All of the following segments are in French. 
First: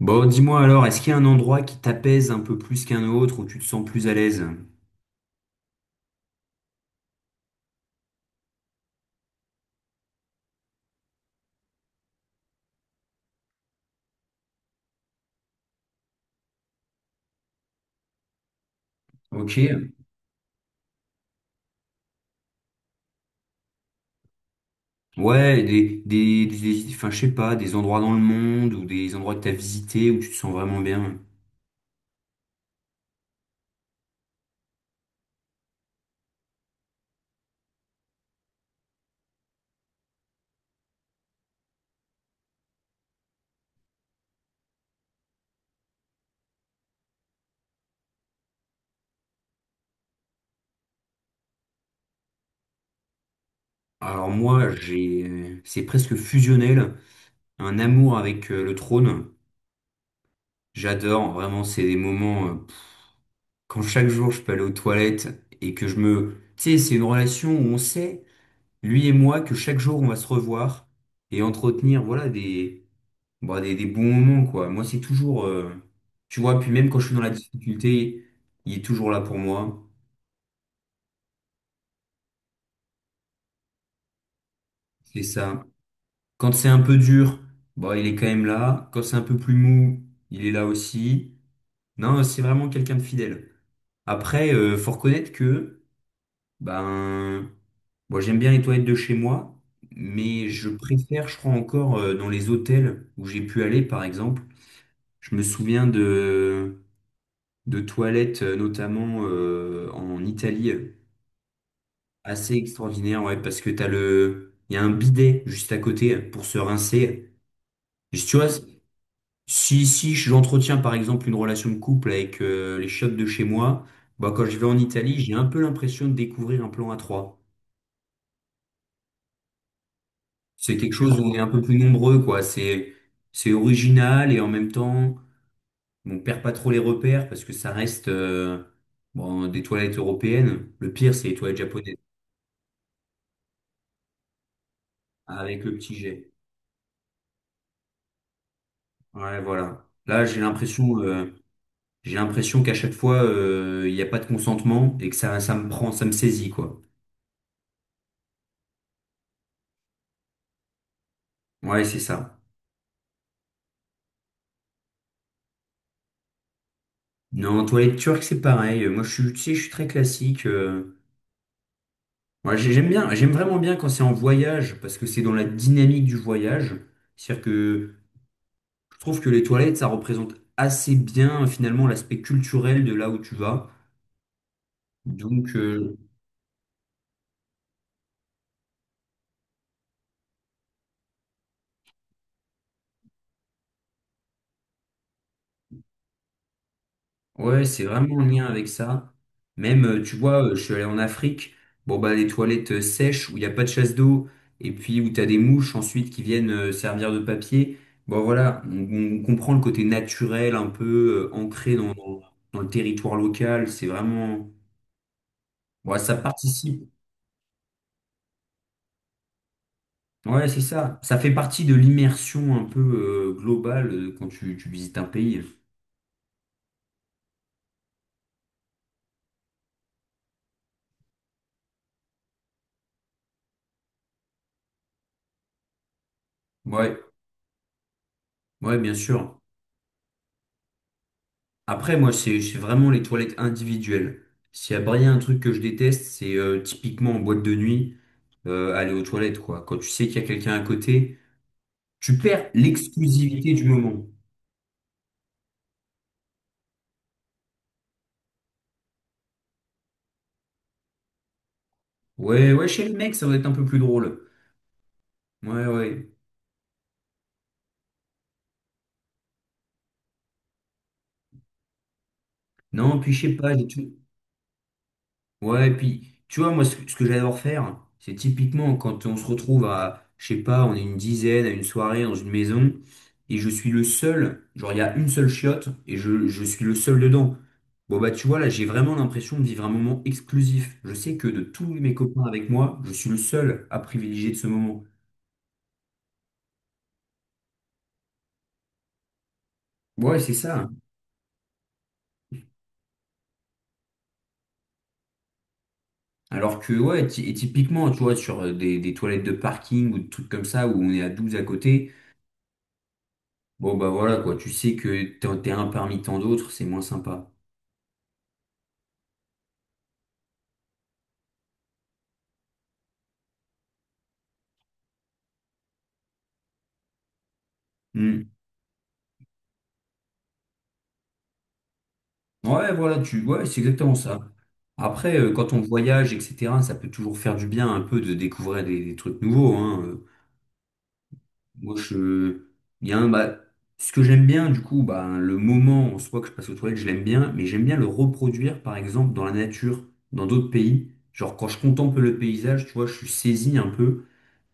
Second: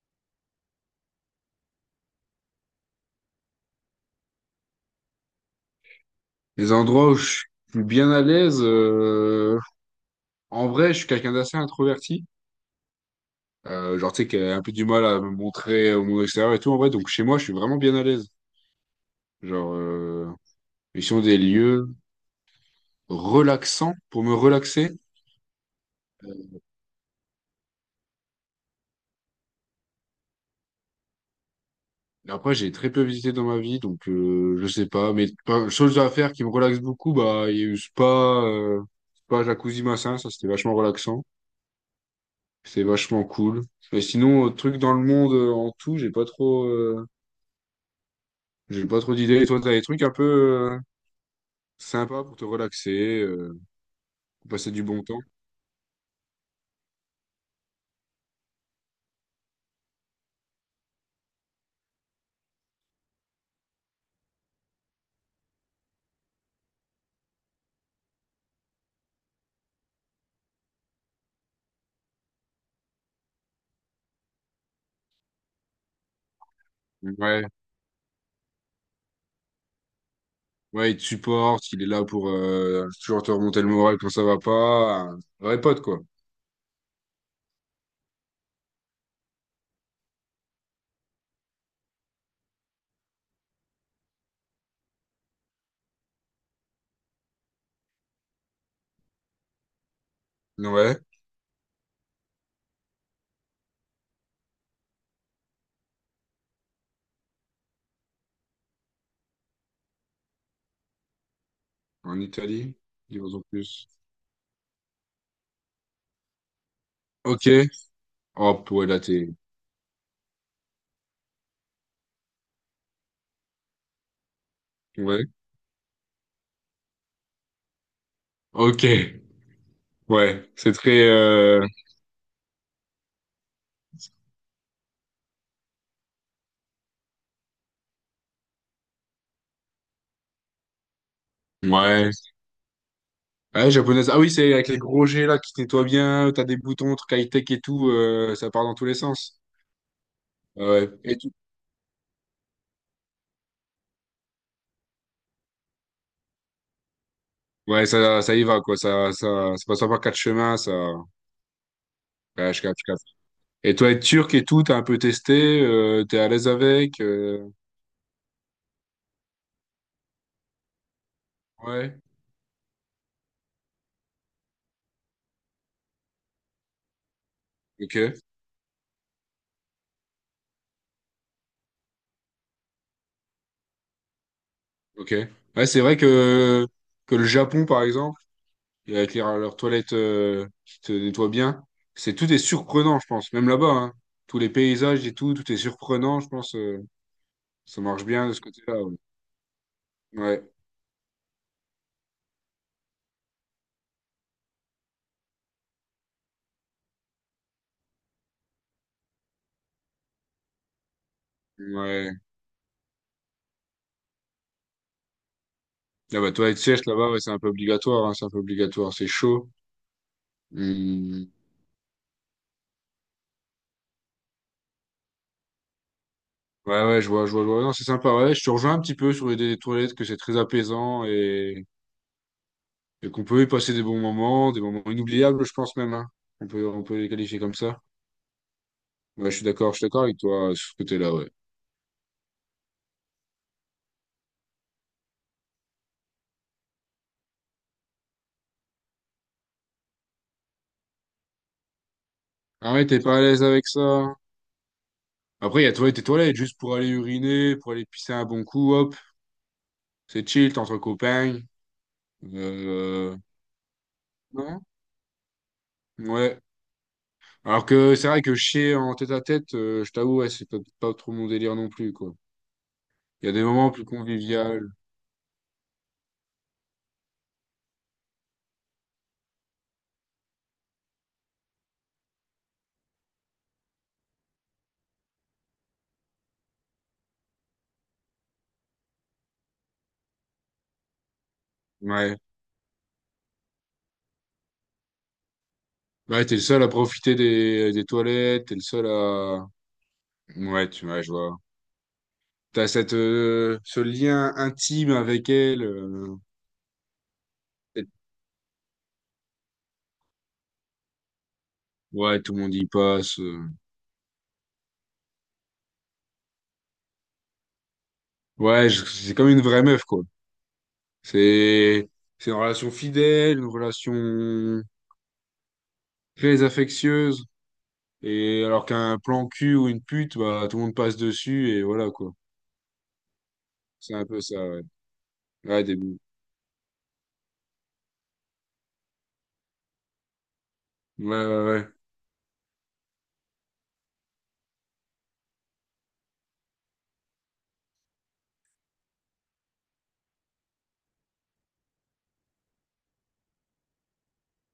Bon, dis-moi alors, est-ce qu'il y a un endroit qui t'apaise un peu plus qu'un autre, où tu te sens plus à l'aise? Les endroits où je suis bien à l'aise, en vrai, je suis quelqu'un d'assez introverti. Genre, tu sais, qui a un peu du mal à me montrer au monde extérieur et tout. En vrai, donc chez moi, je suis vraiment bien à l'aise. Ok. Genre, euh, Ils sont des lieux relaxants pour me relaxer. Ouais, enfin, je sais pas, des endroits dans le monde, ou des endroits que t'as visités, où tu te sens vraiment bien. Et après, j'ai très peu visité dans ma vie, donc je sais pas. Mais pas, chose à faire qui me relaxe beaucoup, bah, il y a eu spa, spa Jacuzzi Massin, ça c'était vachement relaxant. C'était vachement cool. Mais sinon, truc dans le monde en tout, j'ai pas trop. J'ai pas trop d'idées. Et toi, t'as des trucs un peu sympas pour te relaxer, Alors pour passer moi, du bon temps. C'est presque fusionnel, un amour avec le trône. J'adore, vraiment, c'est des moments, quand chaque jour je peux aller aux toilettes, et que tu sais, c'est une relation où on sait, lui et moi, que chaque jour on va se revoir, et entretenir, voilà, bon, des bons moments, quoi. Moi, c'est toujours, tu vois, puis même quand je suis dans la Ouais, difficulté, il est toujours là pour moi. ouais, il te supporte, il est là pour toujours te remonter le moral quand ça va pas. Un C'est vrai ça. pote, quoi. Quand c'est un peu dur, bon, il est quand même là. Quand c'est un peu plus mou, il est là aussi. Non, c'est vraiment quelqu'un de fidèle. Après, faut reconnaître que, ben, bon, j'aime bien les toilettes de chez moi, mais je Ouais, préfère, je crois encore, dans les hôtels où j'ai pu aller, par exemple. Je me souviens de toilettes, notamment en Italie. en Assez Italie, extraordinaire, dis-moi ouais, en parce que plus. Il y a un bidet juste à côté pour se rincer. Ok. Et tu vois, Hop, ouais, là, t'es... si j'entretiens par exemple une relation de couple avec les chiottes de chez moi, bah, quand je vais en Italie, Ouais. j'ai un peu l'impression de découvrir un plan à trois. Ok. Ouais, c'est C'est quelque très... chose où on est un peu euh, plus nombreux, quoi. C'est original et en même temps, on perd pas trop les repères parce que ça reste bon, des toilettes européennes. Le pire, c'est les toilettes japonaises Ouais. Ouais, japonaise. Ah oui, c'est avec les gros G, là, qui avec le nettoient petit jet. bien, t'as des boutons, trucs high-tech et tout, ça part dans tous les sens. Ouais, voilà. Ah ouais. Et J'ai l'impression qu'à chaque fois, il n'y a pas de consentement et que ça me prend, ça me saisit, quoi. ouais, ça y va, quoi. Ça passe pas par quatre chemins, ça. Ouais, c'est ça. Ouais, je capte, je capte. Et toi, être turc et tout, t'as un peu testé, t'es à l'aise avec, Non, toilette turque, c'est pareil. Moi, je suis, tu sais, je suis très classique. ouais. Ouais, j'aime vraiment bien quand c'est en voyage parce que c'est dans la dynamique du voyage. C'est-à-dire que Ok, je trouve que les toilettes, ça représente assez bien, finalement, l'aspect culturel de là où tu vas. ok. Donc, Ouais, c'est vrai que le Japon, par exemple, et avec leurs toilettes, qui te nettoient bien, c'est, tout est surprenant, je pense. Même là-bas, hein. Tous les paysages et tout, tout est surprenant, je pense. ouais, Ça c'est marche vraiment en bien de ce lien avec côté-là, ouais. ça. Même, tu vois, Ouais. Je suis allé en Afrique, bon bah des toilettes sèches où il n'y a pas de chasse d'eau, et puis où t'as des mouches ensuite qui viennent servir de papier. Bon voilà, on comprend le côté naturel, un peu ancré dans, Ouais. dans, dans le territoire local. C'est vraiment. Ouais, ça Ah bah, toilettes sèches, participe. là-bas, ouais, c'est un peu obligatoire, hein, c'est un peu obligatoire. C'est chaud. Ouais, c'est ça. Ça Hmm. fait partie de l'immersion un peu globale quand tu visites un pays. Ouais, ouais, je vois, je vois, je vois. Non, c'est sympa, ouais. Je te rejoins un petit peu sur l'idée des toilettes, que c'est très apaisant et qu'on peut y passer des bons moments, des moments inoubliables, je pense même, hein. On Ouais, peut les qualifier comme ça. ouais, bien Ouais, sûr. Je suis d'accord avec toi sur ce côté-là, ouais. Après, moi, c'est vraiment les toilettes individuelles. S'il y a bien un truc que je déteste, c'est typiquement en boîte de nuit, aller aux toilettes, quoi. Quand tu sais qu'il y a quelqu'un à côté, tu perds Ah ouais, t'es pas à l'aise l'exclusivité du avec moment. ça. Après, il y a toilettes et toilettes, juste pour aller uriner, pour aller pisser un bon coup, hop. C'est chill, t'es entre copains. Ouais, ouais, chez le Euh, mec, euh, ça va être un peu plus drôle. non? Ouais, ouais. Ouais. Alors que c'est vrai que chier en tête à tête, je t'avoue, ouais, c'est pas pas trop mon délire non plus, quoi. Non, puis je Il y a sais des pas, j'ai moments plus tou- conviviaux. Ouais, et puis, tu vois, moi, ce que j'adore faire, c'est typiquement quand on se retrouve à, je sais pas, on est une dizaine à une soirée dans une maison, et je suis le seul, genre, il y a une seule chiotte, et je suis le seul dedans. Bon, bah, tu vois, là, j'ai vraiment l'impression de vivre un moment exclusif. Je sais que de tous mes Ouais. copains avec moi, je suis le seul à privilégier de ce moment. Ouais, t'es le seul à profiter des toilettes, t'es le seul à... Ouais, c'est ça. Ouais, tu vois, je vois. T'as cette, ce lien intime avec elle. Alors que, ouais, et et- typiquement, tu vois, sur des toilettes de parking ou des trucs comme ça, où on est à 12 à côté. Ouais, tout le monde y passe. Bon, bah voilà, quoi. Tu sais que t'es un parmi tant d'autres, c'est moins sympa. Ouais, je- c'est comme une vraie meuf, quoi. C'est, c'est une relation fidèle, une relation très affectueuse. Hmm. Et alors qu'un plan cul ou une pute, bah, tout le monde passe dessus et voilà, quoi. Ouais, voilà, tu... ouais, c'est C'est exactement un ça. peu ça, ouais. Après, quand on Ouais, des... Ouais, voyage, etc., ça peut toujours faire du bien un peu de découvrir des trucs nouveaux, hein. Ouais, ouais. Moi, je... Bien, bah, ce que j'aime bien, du coup, bah, le moment en soi que je passe aux toilettes, je l'aime bien, mais j'aime bien le reproduire, par exemple, dans la nature, dans d'autres pays. Genre, quand je contemple le paysage, tu vois, je suis saisi un peu.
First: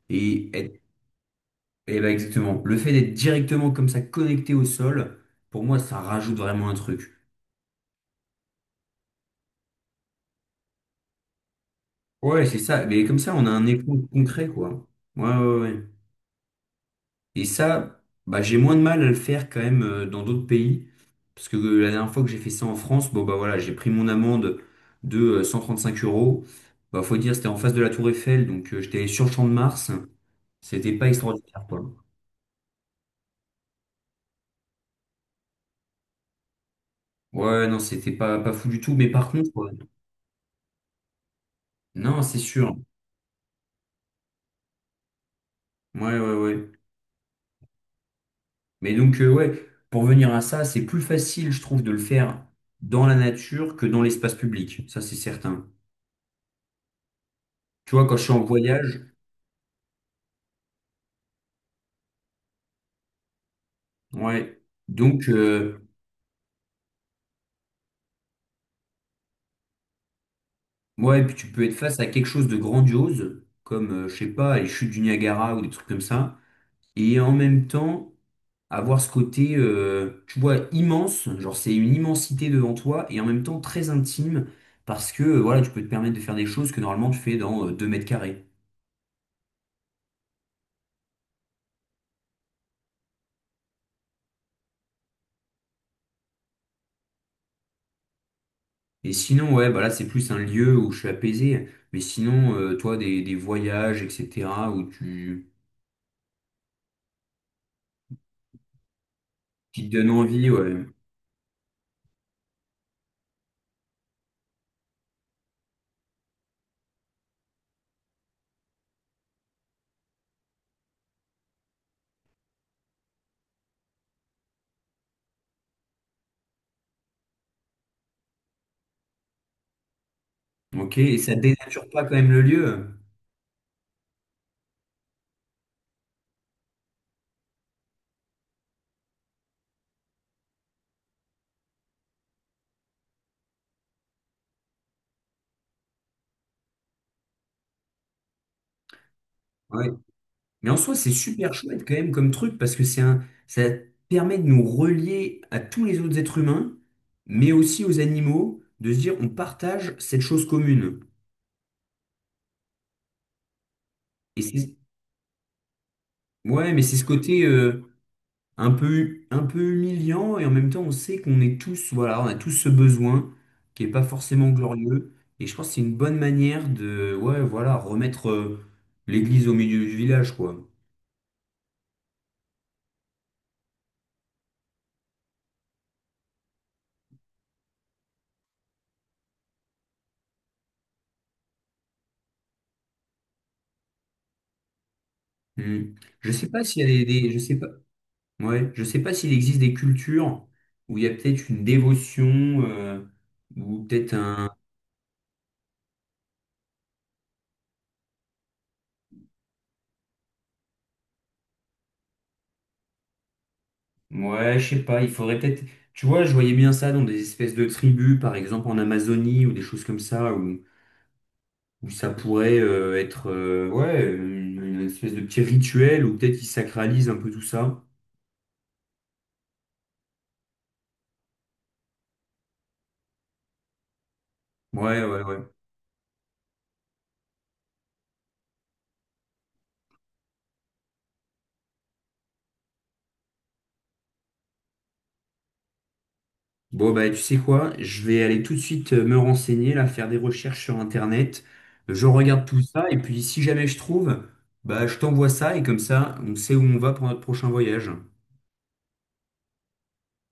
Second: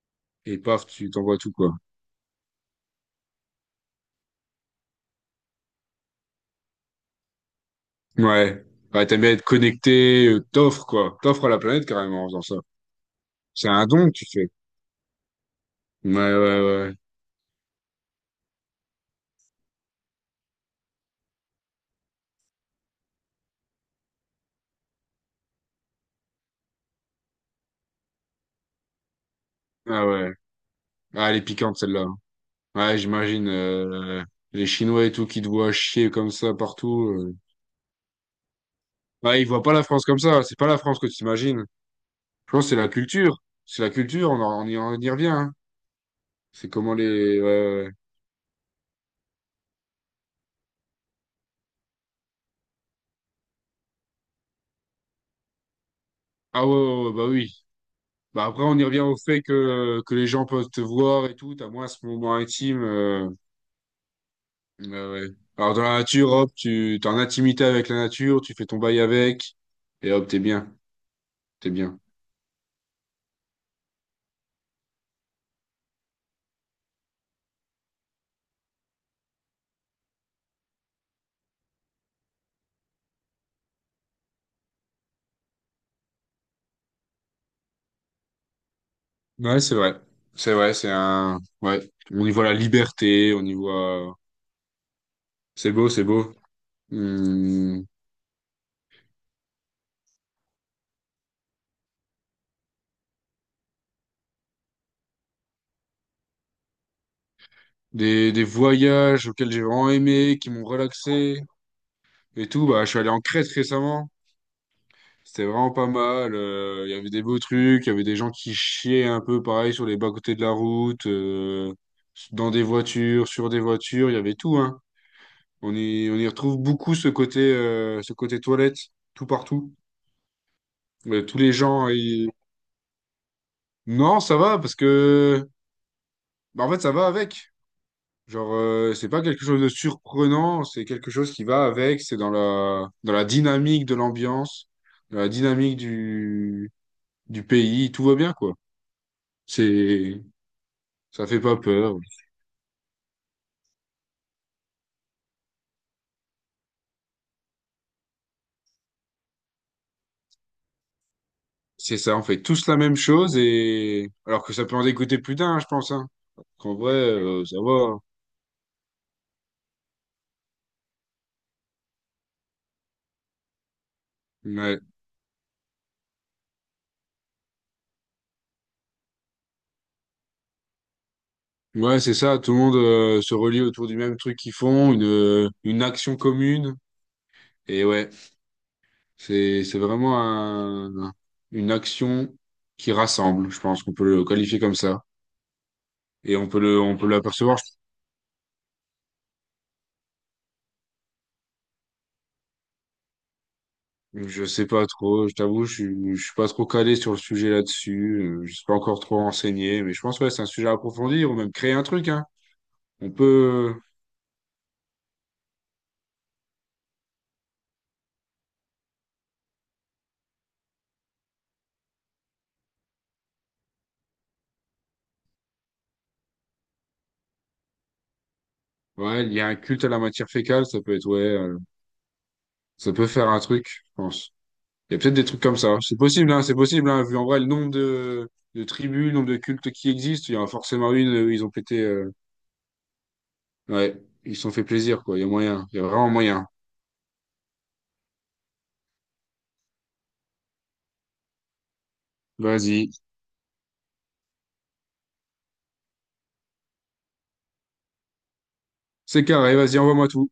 Et Et paf, tu t'envoies tout, quoi. Bah exactement. Le fait d'être directement comme ça connecté au sol, pour moi, ça rajoute vraiment un truc. Ouais, ouais, t'aimes bien être connecté, t'offres quoi, t'offres à la planète carrément en faisant Ouais, ça. c'est ça. Mais comme ça, on a un C'est un don écho que tu concret, fais. quoi. Ouais, ouais, ouais. ouais. Ouais, ouais, ouais. Et ça, bah, j'ai moins de mal à le faire quand même dans d'autres pays. Parce que la dernière fois que j'ai fait ça en France, bon, bah voilà, j'ai pris mon amende de cinq euros. Bah, faut dire, c'était en face de la Tour Eiffel, donc j'étais sur le Champ de Mars. Ah ouais. C'était pas Ah, elle est extraordinaire, piquante quoi. celle-là. Ouais, j'imagine les Chinois et tout qui te voient chier comme ça partout. Ouais, non, c'était pas, pas fou du tout. Mais par Ouais, ils contre, voient ouais. pas la France comme ça. C'est pas la France que tu imagines. Non, c'est Je pense que c'est sûr. la culture. C'est la culture. On y, on y revient, hein. Ouais, ouais, C'est ouais. comment les. Ouais, ouais, ouais. Mais donc, ouais, pour venir à ça, c'est plus facile, je trouve, de le faire dans la nature que dans l'espace public. Ça, c'est certain. Ah ouais, ouais, ouais, bah oui. Tu vois, quand je suis en Bah après, on y revient voyage, au fait que les gens peuvent te voir et tout. T'as moins ce moment intime. ouais. Ouais, ouais. Donc, Alors, dans la nature, hop, tu t'es en intimité avec la nature, tu fais ton bail avec, et hop, t'es bien, ouais, puis tu peux t'es être bien. face à quelque chose de grandiose, comme, je sais pas, les chutes du Niagara ou des trucs comme ça. Et en même temps, avoir ce côté, tu vois, immense, genre c'est une immensité devant toi, et en même temps très intime, parce que, voilà, tu peux te permettre de faire des choses que normalement tu fais dans 2 m². Ouais, c'est vrai. C'est vrai, c'est un... Ouais. On y voit la liberté, on y voit... C'est beau, c'est beau. Hmm. Et sinon, ouais, bah là, c'est plus un lieu où je suis apaisé. Mais sinon, toi, des voyages, etc., où tu, Des voyages auxquels j'ai qui vraiment te donnent aimé, qui envie, m'ont ouais. relaxé, et tout. Bah, je suis allé en Crète récemment. C'était vraiment pas mal. Il y avait des beaux trucs, il y avait des gens qui chiaient un peu, pareil, sur les bas-côtés de la route, dans des voitures, sur des voitures, il y avait tout, hein. On y retrouve beaucoup ce côté toilette, tout partout. Ok, et ça Tous les gens. dénature pas quand ils- même le lieu. Non, ça va, parce que, bah, en fait, ça va avec. Genre, c'est pas quelque chose de surprenant, c'est quelque chose qui va avec. C'est dans la dynamique de l'ambiance, dans la dynamique du pays. Tout va bien, quoi. Ouais. C'est, Mais en soi, c'est ça fait super pas chouette quand peur. même comme truc parce que c'est un, ça permet de nous relier à tous les autres êtres humains, mais aussi aux animaux, de se dire on partage cette chose commune. C'est ça, on fait tous la même chose et. Et Alors que ça peut c'est, en dégoûter plus d'un, hein, je pense, hein. ouais, Qu'en mais vrai, c'est ce côté, ça va. Un peu humiliant et en même temps on sait qu'on est tous, voilà, on a tous ce besoin qui est pas forcément Ouais. glorieux et je pense que c'est une bonne manière de, ouais, voilà, remettre l'église au milieu du village, quoi. Ouais, c'est ça, tout le monde se relie autour du même truc qu'ils font, une action commune. Et ouais, c'est vraiment une action qui rassemble, je pense qu'on peut le qualifier comme ça. Hmm. Je Et sais on peut pas le s'il y on a peut je sais l'apercevoir, pas, ouais, je sais pas s'il existe des cultures où il y a peut-être une dévotion ou peut-être je un, sais pas trop, je t'avoue, je suis pas trop calé sur le sujet là-dessus, je suis pas encore trop renseigné, mais je pense ouais, c'est un sujet à approfondir ou même créer un truc, hein. On peut ouais, je sais pas, il faudrait peut-être, tu vois, je voyais bien ça dans des espèces de tribus, par exemple en Amazonie ou des choses comme ça où Ou ça pourrait être ouais, une espèce de petit rituel ou peut-être ils sacralisent un peu tout ça. ouais, il y a un culte à la matière fécale, ça peut être ouais, ça peut faire un truc, je pense. Il y a Ouais, peut-être ouais, des trucs ouais. comme ça. C'est possible, hein, vu en vrai le nombre de tribus, le nombre de cultes qui existent, il y en a forcément une où ils ont pété. Ouais, ils se sont fait plaisir, quoi. Il y a moyen. Il y a vraiment moyen. Bon, bah, tu sais quoi? Je vais aller tout de suite me renseigner, là, faire des recherches sur Internet. Je regarde tout ça Vas-y. et puis si jamais je trouve, bah, je t'envoie ça et comme ça, on sait où on va pour notre prochain voyage. C'est carré, vas-y, envoie-moi tout.